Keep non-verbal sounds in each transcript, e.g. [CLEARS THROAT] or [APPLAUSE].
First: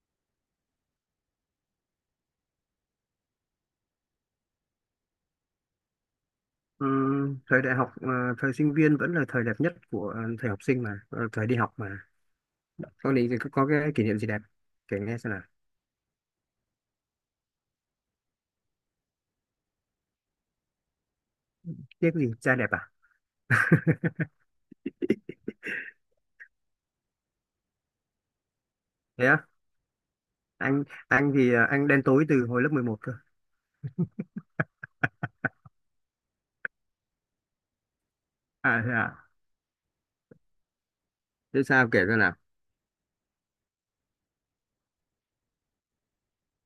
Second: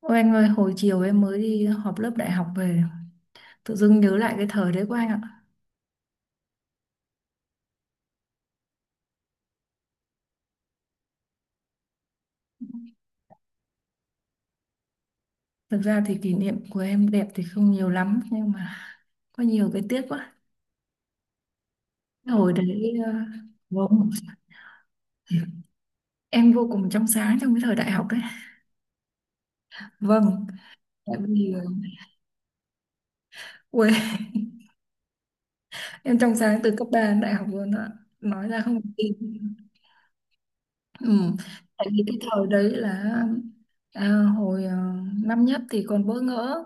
Ôi anh ơi, hồi chiều em mới đi họp lớp đại học về, tự dưng nhớ lại cái thời đấy của anh ạ. Ờ, Thời đại học thời sinh viên vẫn là thời đẹp nhất của thời học sinh mà thời đi học mà con định có cái kỷ niệm gì đẹp kể nghe xem nào. Thực ra thì kỷ niệm của em đẹp thì không nhiều lắm, nhưng mà có nhiều cái tiếc quá. Tiếc gì Hồi trai đẹp à? đấy, vâng, [LAUGHS] em vô cùng trong sáng trong cái thời đại học đấy. Thế á? Vâng, anh tại anh vì, thì anh đen tối từ hồi lớp 11 cơ. ui, [LAUGHS] em trong sáng từ cấp 3 đến đại học luôn ạ. Nói ra không tin. À? Ừ. Thế Tại sao vì kể cái ra nào? thời đấy là à, hồi năm nhất thì còn bỡ ngỡ,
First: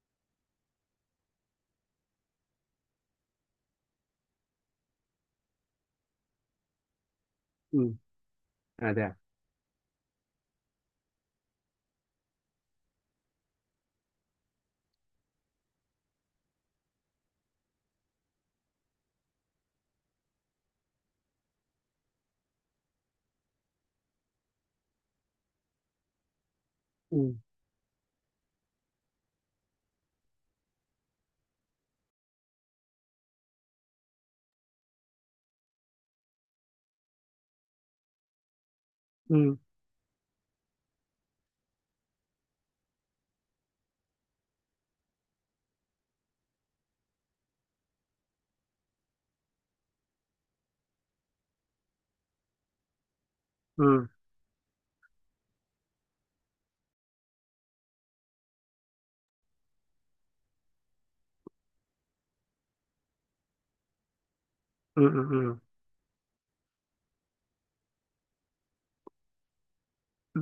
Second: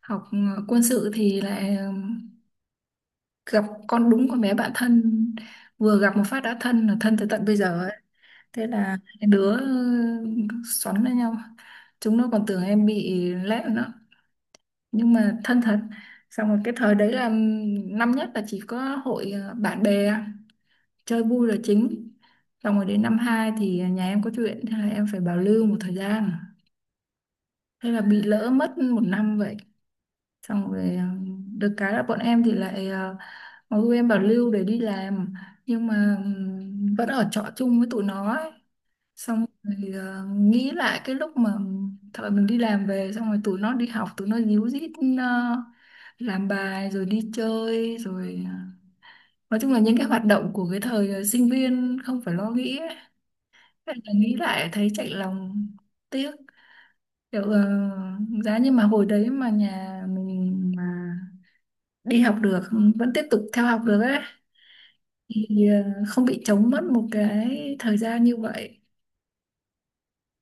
học quân sự thì lại gặp con đúng con bé bạn thân, vừa gặp một phát đã thân là thân tới tận bây giờ Ừ. ấy. Thế À là thế à? hai đứa xoắn lên nhau, chúng nó còn tưởng em bị lẹm nữa nhưng mà thân thật. Xong rồi cái thời đấy là năm nhất là chỉ có hội bạn bè, chơi vui là chính. Xong rồi đến năm hai thì nhà em có chuyện, thế là em phải bảo lưu một thời gian, Ừ thế là bị lỡ mất một năm vậy. Xong rồi được cái là bọn em thì lại em bảo lưu để đi làm, nhưng mà vẫn ở trọ chung với tụi nó ấy. Xong ừ rồi nghĩ lại cái lúc mà thời mình đi làm về xong rồi tụi nó đi học, tụi nó díu dít ờ, làm bài rồi đi chơi rồi nói chung là những cái hoạt động của cái thời sinh viên không phải lo nghĩ ấy. Thế ừ. là nghĩ lại thấy chạnh lòng, tiếc, kiểu giá như mà hồi đấy mà nhà mình mà đi học được, vẫn tiếp tục theo học được ấy, Ừ ừ ừ thì không bị trống mất một cái thời gian như vậy. ừ.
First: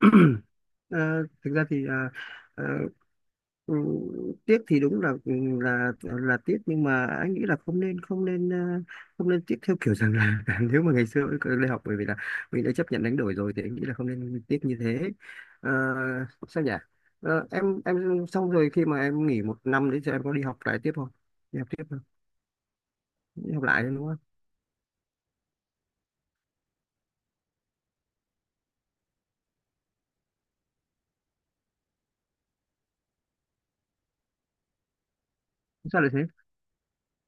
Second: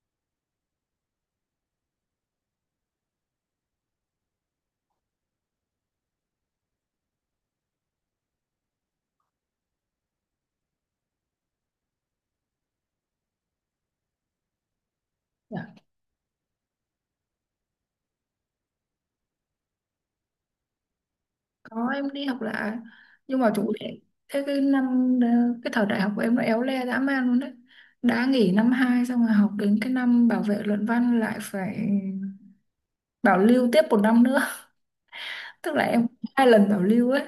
[CLEARS THROAT] Thực ra thì ờ, Ừ, tiếc thì đúng là ừ, là tiếc nhưng mà anh nghĩ là không nên tiếc theo kiểu rằng là, [LAUGHS] nếu mà ngày xưa mình đi học, bởi vì là mình đã chấp nhận đánh đổi rồi thì anh nghĩ là không nên tiếc như thế. Ờ, Dạ. Sao nhỉ? Em xong rồi khi mà em nghỉ một năm đấy thì em có đi học lại tiếp không, đi học tiếp Có không, em đi học lại, nhưng mà đi học chủ lại đề đúng không? thế. Cái năm cái thời đại học của em nó éo le dã man luôn đấy, đã nghỉ năm 2 xong rồi học đến cái năm bảo vệ luận văn lại phải bảo lưu tiếp một năm nữa. [LAUGHS] Tức là Sao em lại thế? 2 lần bảo lưu ấy,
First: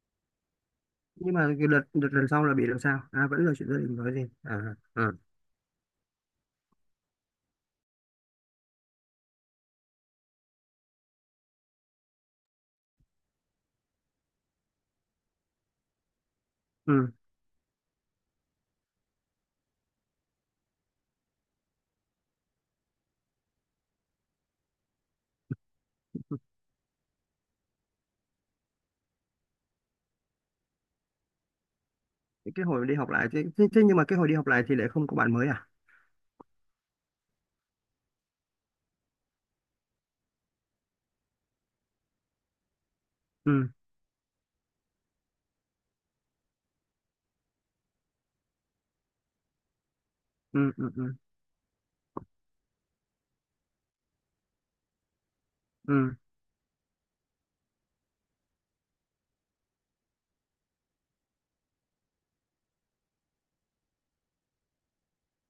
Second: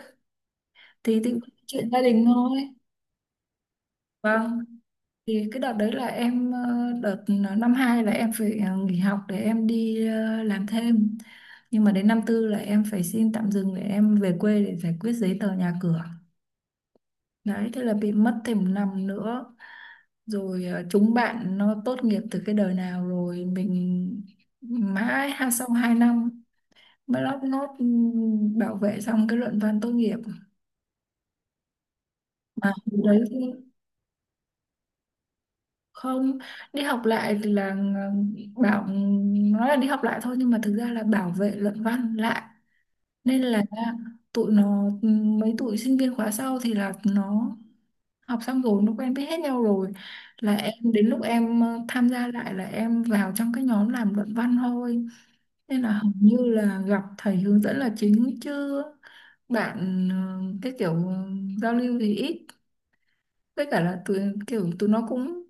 thì Nhưng mà cái đợt chuyện gia đợt đình lần sau là bị thôi. làm sao à, vẫn là chuyện gia đình nói gì à, Vâng, à? thì cái đợt đấy là em đợt năm hai là em phải nghỉ học để em đi làm thêm. Nhưng mà đến năm tư là em phải xin tạm dừng để em về quê để giải quyết giấy tờ nhà cửa Ừ. đấy, thế là bị mất thêm một năm nữa. Rồi chúng bạn nó tốt nghiệp từ cái đời nào rồi mình mãi ha sau 2 năm mới lót nốt, bảo vệ xong cái luận văn tốt nghiệp Cái mà. hồi đi học Đấy, lại thế nhưng mà cái hồi đi học lại thì lại không có bạn mới à? không. Đi học lại thì là bảo, nói là đi học lại thôi nhưng mà thực ra là bảo vệ luận văn lại, nên là Ừ tụi nó, mấy tụi sinh viên khóa sau thì là nó học xong rồi nó quen biết hết nhau rồi, là ừ em ừ. đến Ừ lúc em tham gia lại là em vào trong cái nhóm làm luận văn thôi, nên là hầu ừ. như là gặp thầy hướng dẫn là chính chứ bạn, cái kiểu giao lưu thì ít, với cả là tụi, kiểu tụi nó cũng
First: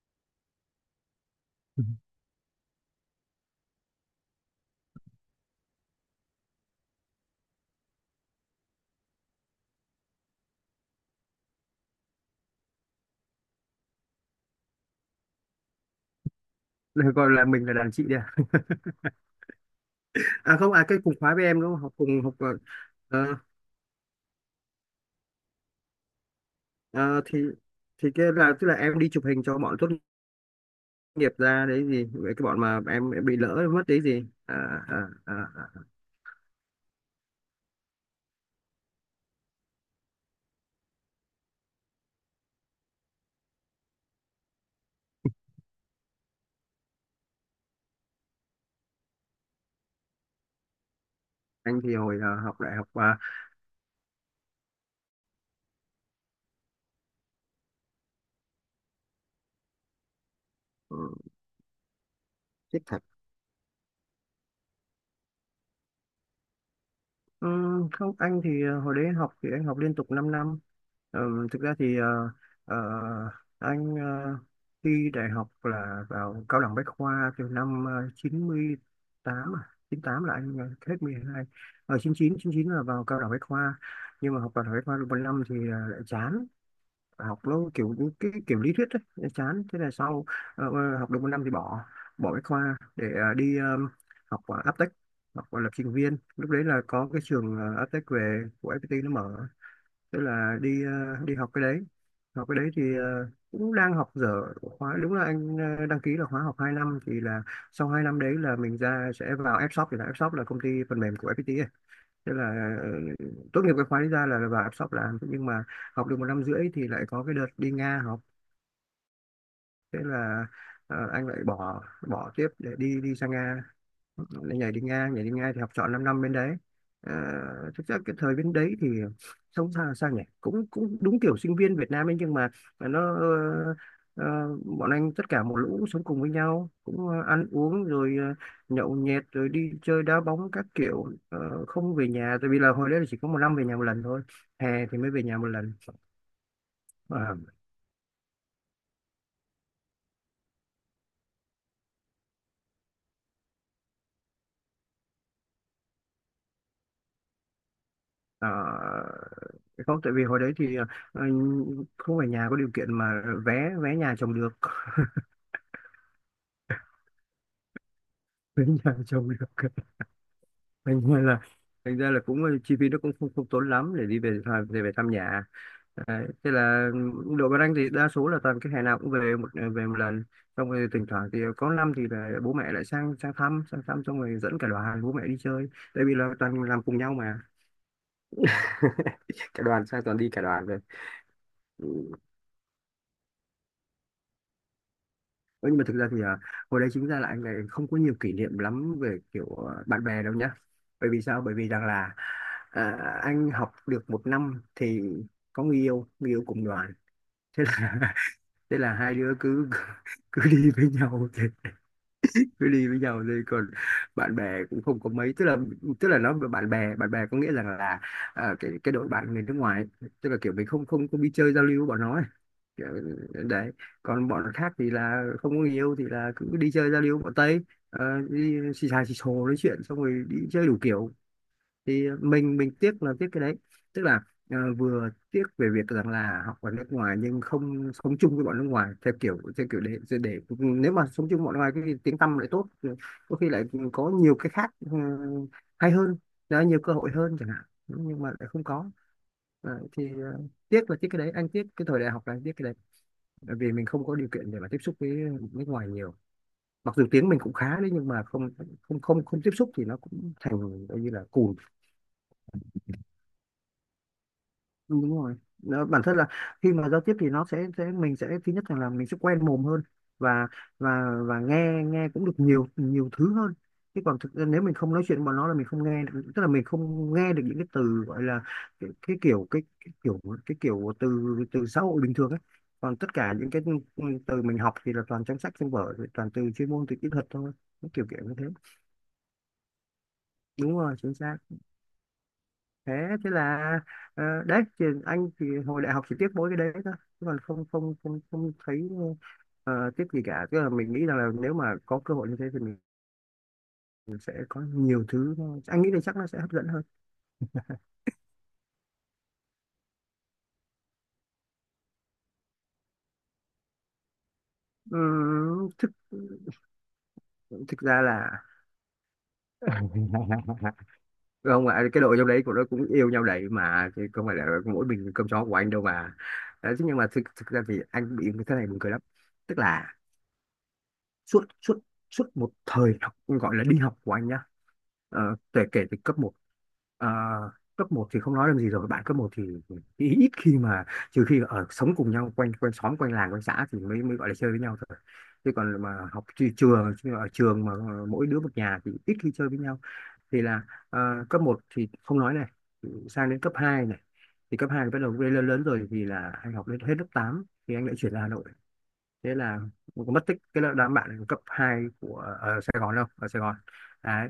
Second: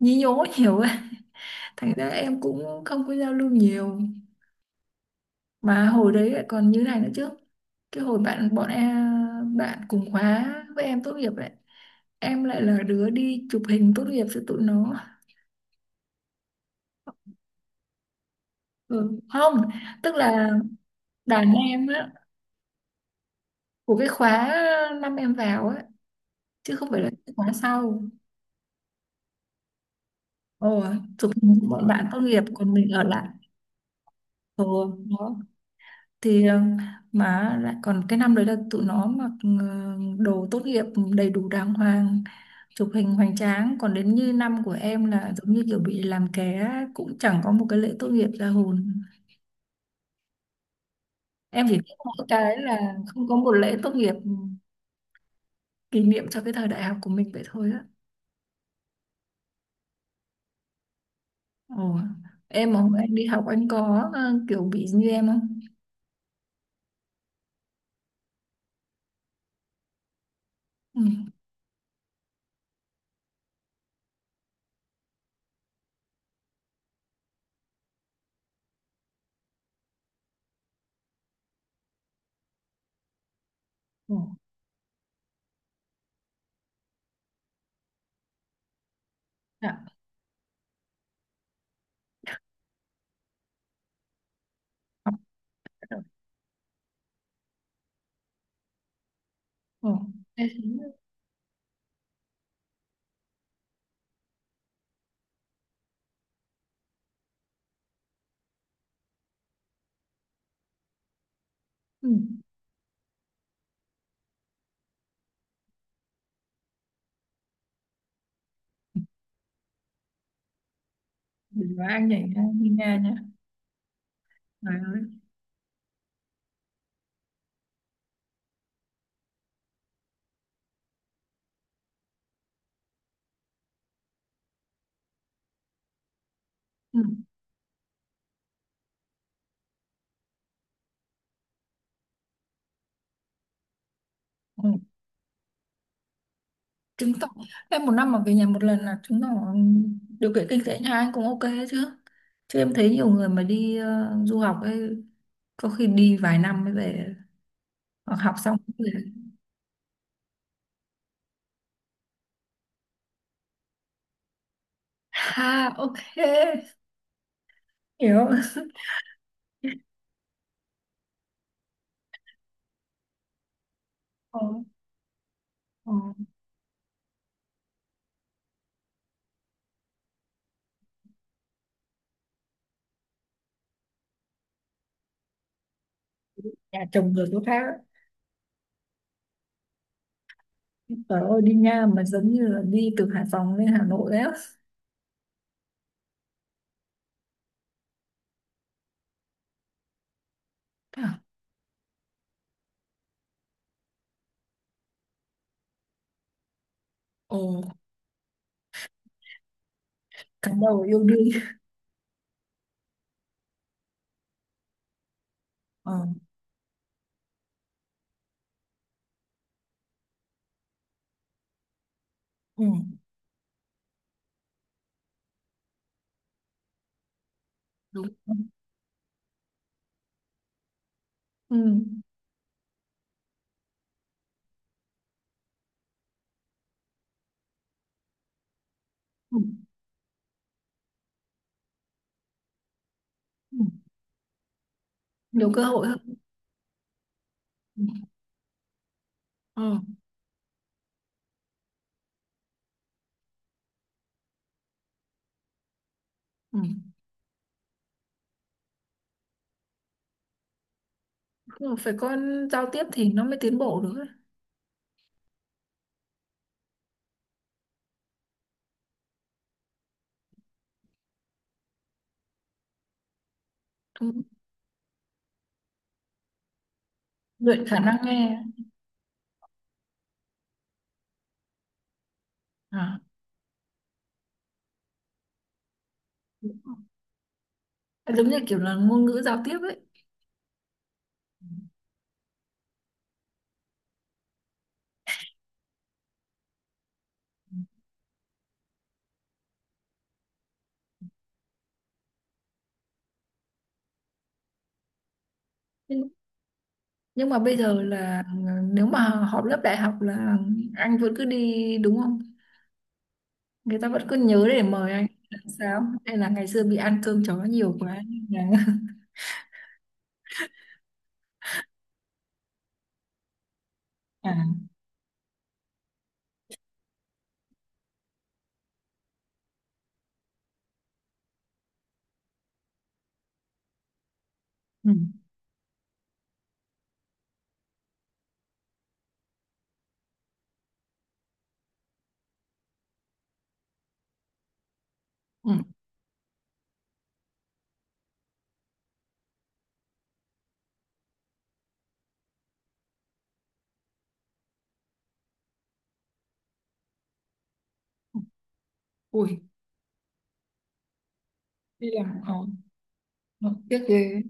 nhí nhố [LAUGHS] nhiều ấy, thành ra em cũng không có giao lưu nhiều. Mà hồi đấy lại còn như này nữa chứ, cái hồi bạn bọn em bạn cùng khóa với em tốt nghiệp ấy, em lại là đứa đi chụp hình tốt nghiệp cho tụi nó. Được gọi là mình là đàn chị đi à? Ừ. Không, tức là À không, à cái cùng khóa với đàn em đúng không? em Học á, cùng học ờ, của cái khóa năm em vào á, chứ không phải là ờ, cái thì khóa sau. thì cái là tức là em đi chụp hình cho bọn tốt Ồ, chụp nghiệp hình ra cho bọn đấy gì, bạn tốt với nghiệp cái bọn còn mà mình ở em lại. bị lỡ mất đấy gì à, Ừ, à, à, đó. à. Thì mà lại còn cái năm đấy là tụi nó mặc đồ tốt nghiệp đầy đủ đàng hoàng, chụp hình hoành tráng, còn đến như năm của em là giống như kiểu bị làm ké, cũng chẳng có một cái lễ tốt nghiệp ra hồn. Em chỉ Anh biết thì hồi mỗi cái học đại học là không có một lễ tốt nghiệp kỷ niệm cho cái thời đại học của mình vậy thôi á. Ồ. Em mà hôm uh, anh đi học anh có kiểu bị như em không? Không, anh thì hồi đấy anh học thì anh học liên tục 5 năm. Ừ. Thực ra thì ờ, anh ờ, thi đại học là vào cao đẳng Bách khoa từ năm 98, à 98 là anh hết mười hai, ở chín chín là vào cao đẳng Bách khoa. Ồ. Nhưng mà học cao đẳng Bách khoa được một năm thì lại chán, học nó kiểu cái kiểu lý thuyết ấy, nó chán. Dạ. Thế là sau học được một năm thì bỏ, bỏ bách khoa để đi học Aptech, Học học lập bắt trình đầu. viên, lúc đấy là có cái trường Aptech về của FPT nó mở. Ồ. Thế Em là thì- đi đi học cái đấy, học cái đấy thì cũng đang học dở khóa. Đúng là anh đăng ký là khóa học 2 năm thì là sau 2 năm đấy là mình ra sẽ vào Fshop, thì là Fshop là công ty phần mềm của FPT. Ừ. Thế là ờ, tốt nghiệp cái khóa đấy ra là vào áp shop làm. Thế nhưng mà học được một năm rưỡi thì lại có cái đợt đi Nga học. Thế là anh lại Đừng bỏ, nói anh nhảy bỏ ra tiếp như để Nga đi nhá. đi sang Nga, nó nhảy Trời đi ơi. Nga, nhảy đi Nga thì học trọn 5 năm bên đấy. À, thực ra cái thời bên đấy thì sống sao, sao nhỉ, cũng cũng đúng kiểu sinh viên Việt Nam ấy, nhưng mà nó ờ, bọn anh tất cả một lũ sống cùng với nhau, Ừ. cũng ăn uống rồi nhậu nhẹt rồi đi chơi đá bóng các kiểu. Ờ, không về nhà, tại vì là hồi đấy là chỉ có một năm về nhà một lần thôi, Ừ. hè thì mới về nhà một lần. Chứng tỏ Ờ, em một năm mà về nhà một lần là chứng tỏ điều kiện kinh tế nhà anh cũng ok chứ. Chứ em thấy nhiều người mà đi du học ấy, có khi đi vài năm mới về, hoặc học ờ, xong mới về. Không, tại vì hồi đấy thì ờ, không phải nhà có điều kiện mà vé vé nhà trồng được. Ha, ok, hiểu. Tính nhà chồng được. [LAUGHS] thành ra là thành ra là cũng chi phí nó cũng không tốn lắm để đi Ờ, về thăm, về thăm nhà. ờ, Đấy. Thế là đội Văn Anh thì đa số là toàn cái hè nào cũng về một về một lần, xong rồi thỉnh thoảng thì có năm thì là bố mẹ lại sang sang thăm sang thăm, xong rồi dẫn cả đoàn bố mẹ đi chơi, tại vì là toàn làm nhà cùng chồng nhau người mà. chỗ khác, ấy. [LAUGHS] Cả đoàn sang, toàn đi cả đoàn về. Trời ơi, đi Nha mà giống như là đi từ Hải Phòng lên Hà Nội đấy á. Ừ, nhưng mà thực ra thì hồi đấy chính ra là anh này không có nhiều kỷ niệm lắm về kiểu bạn bè đâu nhá, bởi À. vì sao, bởi vì rằng là à, anh học được một năm thì có người yêu, người yêu cùng đoàn. Ồ, Thế là [LAUGHS] thế là hai đứa cứ cứ cắm đi đầu với yêu đương. nhau, cứ đi với nhau đi, còn bạn bè cũng không có mấy, Ờ, tức là nó bạn bè có nghĩa rằng là cái đội bạn người nước ngoài ấy, tức là kiểu mình không không không đi chơi giao lưu với bọn nó ấy. ừ, Kiểu, đấy, còn bọn khác thì là không có người yêu thì là cứ đi chơi giao lưu với bọn Tây. Ờ, đúng. đi xì xà xì xồ nói chuyện xong rồi đi chơi đủ kiểu, Ừ, thì mình tiếc là tiếc cái đấy, tức là vừa tiếc về việc rằng là học ở nước ngoài nhưng không sống chung với bọn nước ngoài, ừ, theo kiểu để nếu mà sống chung với bọn nước ngoài cái tiếng tăm lại tốt, có khi ừ. lại có nhiều cái khác ừ, Nhiều cơ hội hay hơn. hơn, đó, nhiều cơ hội hơn chẳng hạn. Ừ, Ừ, nhưng mà lại không có. Ờ, ừ. thì ờ, Tiếc là tiếc cái đấy, anh tiếc cái thời đại học là anh tiếc cái đấy, bởi vì mình không có điều kiện để mà tiếp xúc với nước ngoài nhiều, Ừ. mặc dù tiếng mình cũng khá đấy, nhưng mà không không không không tiếp xúc thì nó cũng thành coi như là cùn. Nhưng mà phải có giao tiếp thì nó mới tiến bộ được ấy. Ừ, đúng rồi. Nó, bản thân là khi mà giao tiếp thì nó sẽ mình sẽ thứ nhất là mình sẽ quen mồm hơn, và và nghe nghe cũng được nhiều nhiều thứ hơn. Chứ còn Đúng. thực ra nếu mình không nói chuyện với bọn nó là mình không nghe được, tức là mình không nghe được những Luyện cái khả từ năng gọi nghe. là cái, cái kiểu cái, cái kiểu cái kiểu từ từ xã hội bình thường ấy. Còn À. tất cả những cái từ mình học thì là toàn trong sách trong vở, toàn từ Đúng. chuyên môn từ kỹ thuật thôi. Nó kiểu kiểu Giống như như thế. kiểu là ngôn ngữ giao tiếp ấy. Đúng rồi, chính xác. Thế, thế là đấy thì anh thì hồi đại học chỉ tiếc mỗi cái đấy thôi, chứ còn không không không không thấy tiếc gì cả, tức là mình nghĩ rằng là nếu mà có cơ hội như thế thì mình sẽ có nhiều thứ nó, anh nghĩ là nhưng chắc nó sẽ hấp dẫn hơn. nhưng mà bây giờ là, nếu mà họp lớp đại học là anh vẫn cứ đi đúng không, người ta vẫn cứ nhớ để mời anh là sao, Thực hay là ngày xưa bị ăn cơm chó nhiều Thực quá ra là nên là. [LAUGHS] [LAUGHS] không ạ, cái đội trong đấy của nó cũng yêu nhau đấy mà, chứ không phải là À, mỗi mình cơm chó của anh đâu mà. Đấy, thế nhưng mà thực thực ra thì anh bị cái thế này buồn cười lắm, tức là suốt suốt suốt một thời học gọi là đi học của anh nhá. ừ, Ờ, kể kể từ cấp một, ờ, cấp một thì không nói làm gì rồi, bạn cấp một thì ít khi mà, trừ khi ở sống cùng nhau quanh quanh xóm quanh làng quanh xã thì mới mới gọi là chơi với nhau thôi, ừ. chứ còn mà học trường, chứ ở trường mà mỗi đứa một nhà thì ít khi chơi với nhau. Thì là cấp một thì không nói này, sang đến cấp 2 này, thì cấp 2 thì bắt đầu lên lớn lớn rồi thì là anh học lên hết lớp 8 thì anh lại chuyển ra Hà Nội. Thế Ui, là mình cũng mất tích cái lớp, đám bạn cấp 2 đi của làm khó, ở Sài Gòn, đâu ở Sài Gòn nó tiếc ghê. đấy.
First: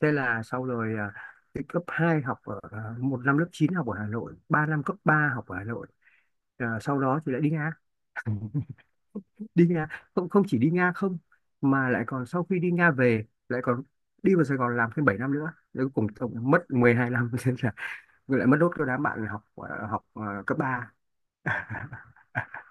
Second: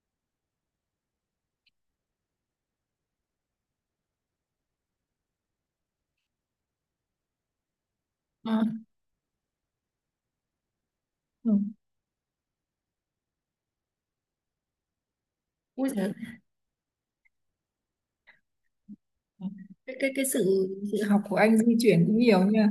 Thế là sau rồi cái cấp 2 học ở một năm lớp 9 học ở Hà Nội, 3 năm cấp 3 học ở Hà Nội. À, sau đó thì lại đi Nga, À, đi Nga, không không chỉ đi Nga không ừ. mà lại còn sau khi đi Nga về lại còn đi vào Sài Gòn làm thêm 7 năm nữa. Đấy, Ui cuối cùng giời. tổng mất 12 năm. [LAUGHS] Thế là lại mất đốt cho đám bạn học học Cái cấp sự ba. sự học của anh di chuyển cũng nhiều [LAUGHS] nha.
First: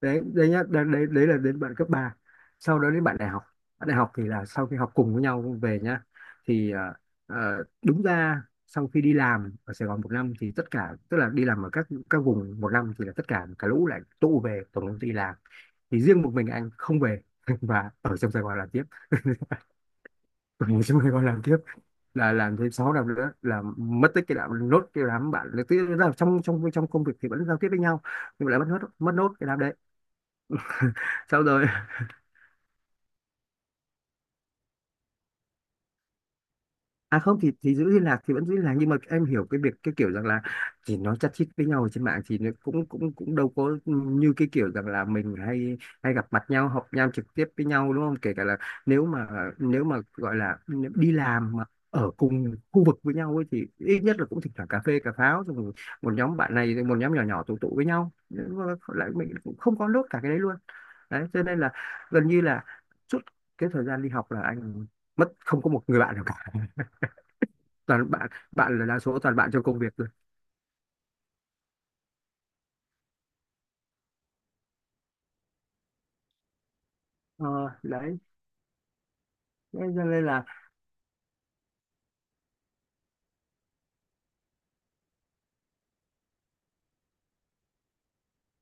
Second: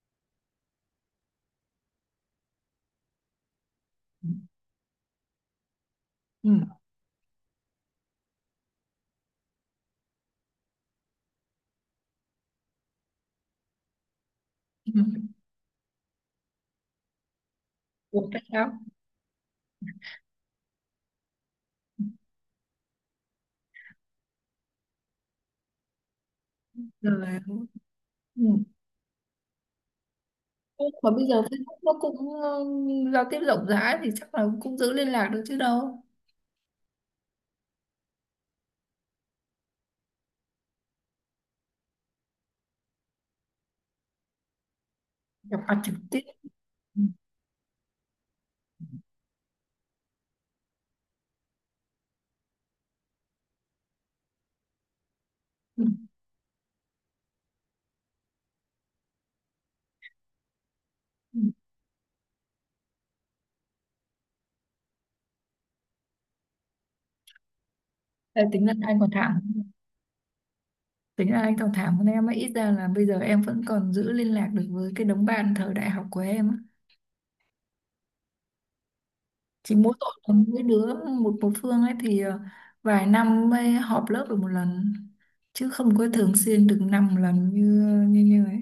Đấy, đấy nhá, đấy là đến bạn cấp ba, sau đó đến bạn đại học. Bạn đại học thì Ừ. là sau khi học cùng với nhau về nhá, thì đúng ra sau khi đi làm ở Sài Gòn một năm thì tất cả, tức là đi làm ở các vùng một năm, thì là tất cả cả lũ lại tụ về tổng Ừ. công ty làm, thì riêng một mình anh không về [LAUGHS] và ở Ủa, trong tại Sài Gòn làm sao? tiếp, ở trong Sài Gòn làm tiếp, là làm thêm 6 năm nữa, là mất tích cái đám nốt, cái đám bạn, tức là trong trong trong công việc Rồi, thì vẫn giao tiếp với nhau, nhưng mà lại ừ. mất nốt cái đám đấy. Thế mà bây giờ Sau rồi Facebook nó cũng, giao tiếp rộng rãi thì chắc là cũng giữ liên lạc được chứ đâu. à, không thì thì giữ liên lạc thì vẫn giữ liên lạc, nhưng mà em hiểu cái việc cái kiểu rằng là thì nó chát chít với nhau ở trên mạng thì nó cũng cũng cũng đâu có như cái kiểu rằng là mình Gặp hay mặt trực hay tiếp. gặp mặt nhau, họp Ừ, nhau trực tiếp với nhau, đúng không? Kể cả là nếu mà nếu mà gọi là nếu đi làm mà ở cùng khu vực với nhau ấy, thì ít nhất là cũng thỉnh thoảng cà phê cà pháo rồi một ừ, một nhóm bạn này, rồi một nhóm nhỏ nhỏ tụ tụ với nhau. Nhưng mà lại mình cũng không có nốt cả cái đấy luôn. Đấy ừ. cho nên là gần như là suốt cái thời gian đi học là anh mất, không có một người bạn nào cả, toàn bạn, Ê, bạn là đa số toàn bạn trong công việc rồi. tính là anh còn thảm hơn em ấy, ít ra là bây giờ em vẫn còn giữ liên lạc được với cái đống bạn thời đại học của em á. ờ, Đấy. Chỉ Thế mỗi cho tội nên là là mỗi đứa một một phương ấy, thì vài năm mới họp lớp được một lần chứ không có thường xuyên được 5 lần như như như ấy.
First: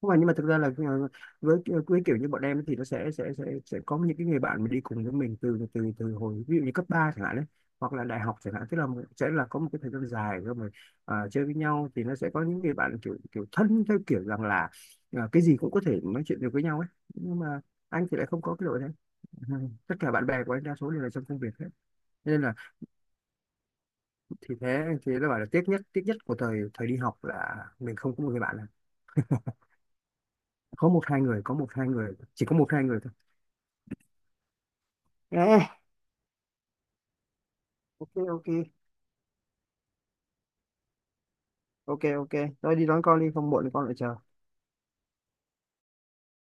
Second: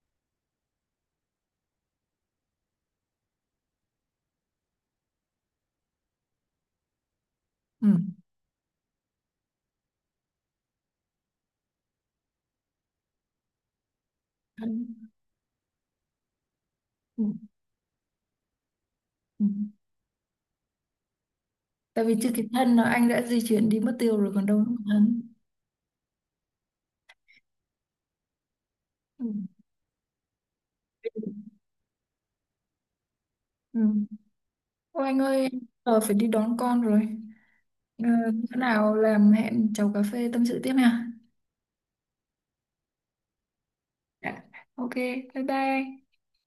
không phải, nhưng mà thực ra là với kiểu như bọn em thì nó sẽ có những cái người bạn mà đi cùng với mình từ từ từ hồi ví dụ như cấp 3 chẳng hạn đấy, Ừ. hoặc là đại học chẳng hạn, tức là sẽ là có một cái thời gian dài rồi mà chơi với nhau, thì nó sẽ có những người bạn kiểu kiểu thân theo kiểu rằng là Thân. Cái gì cũng có thể nói chuyện được với nhau ấy, Ừ. nhưng mà anh thì lại không có cái đội đấy. [LAUGHS] Ừ. Ừ, tất cả bạn bè của anh đa số đều là trong công việc hết. Tại vì chưa Thế nên kịp là, thân là anh đã di chuyển đi mất tiêu rồi còn thì đâu nữa thế mà thì thân. đã bảo là tiếc nhất của thời thời đi học là mình không có một người bạn nào, Ừ. có một hai người có một hai người chỉ có một hai người thôi. Ừ. Ôi anh ơi, em À, giờ phải đi đón con rồi. Ờ, ok. Ok bữa nào làm hẹn chầu cà phê tâm sự tiếp nha. ok ok, thôi đi đón con đi không muộn thì con lại chờ. Dạ. Ok, bye bye.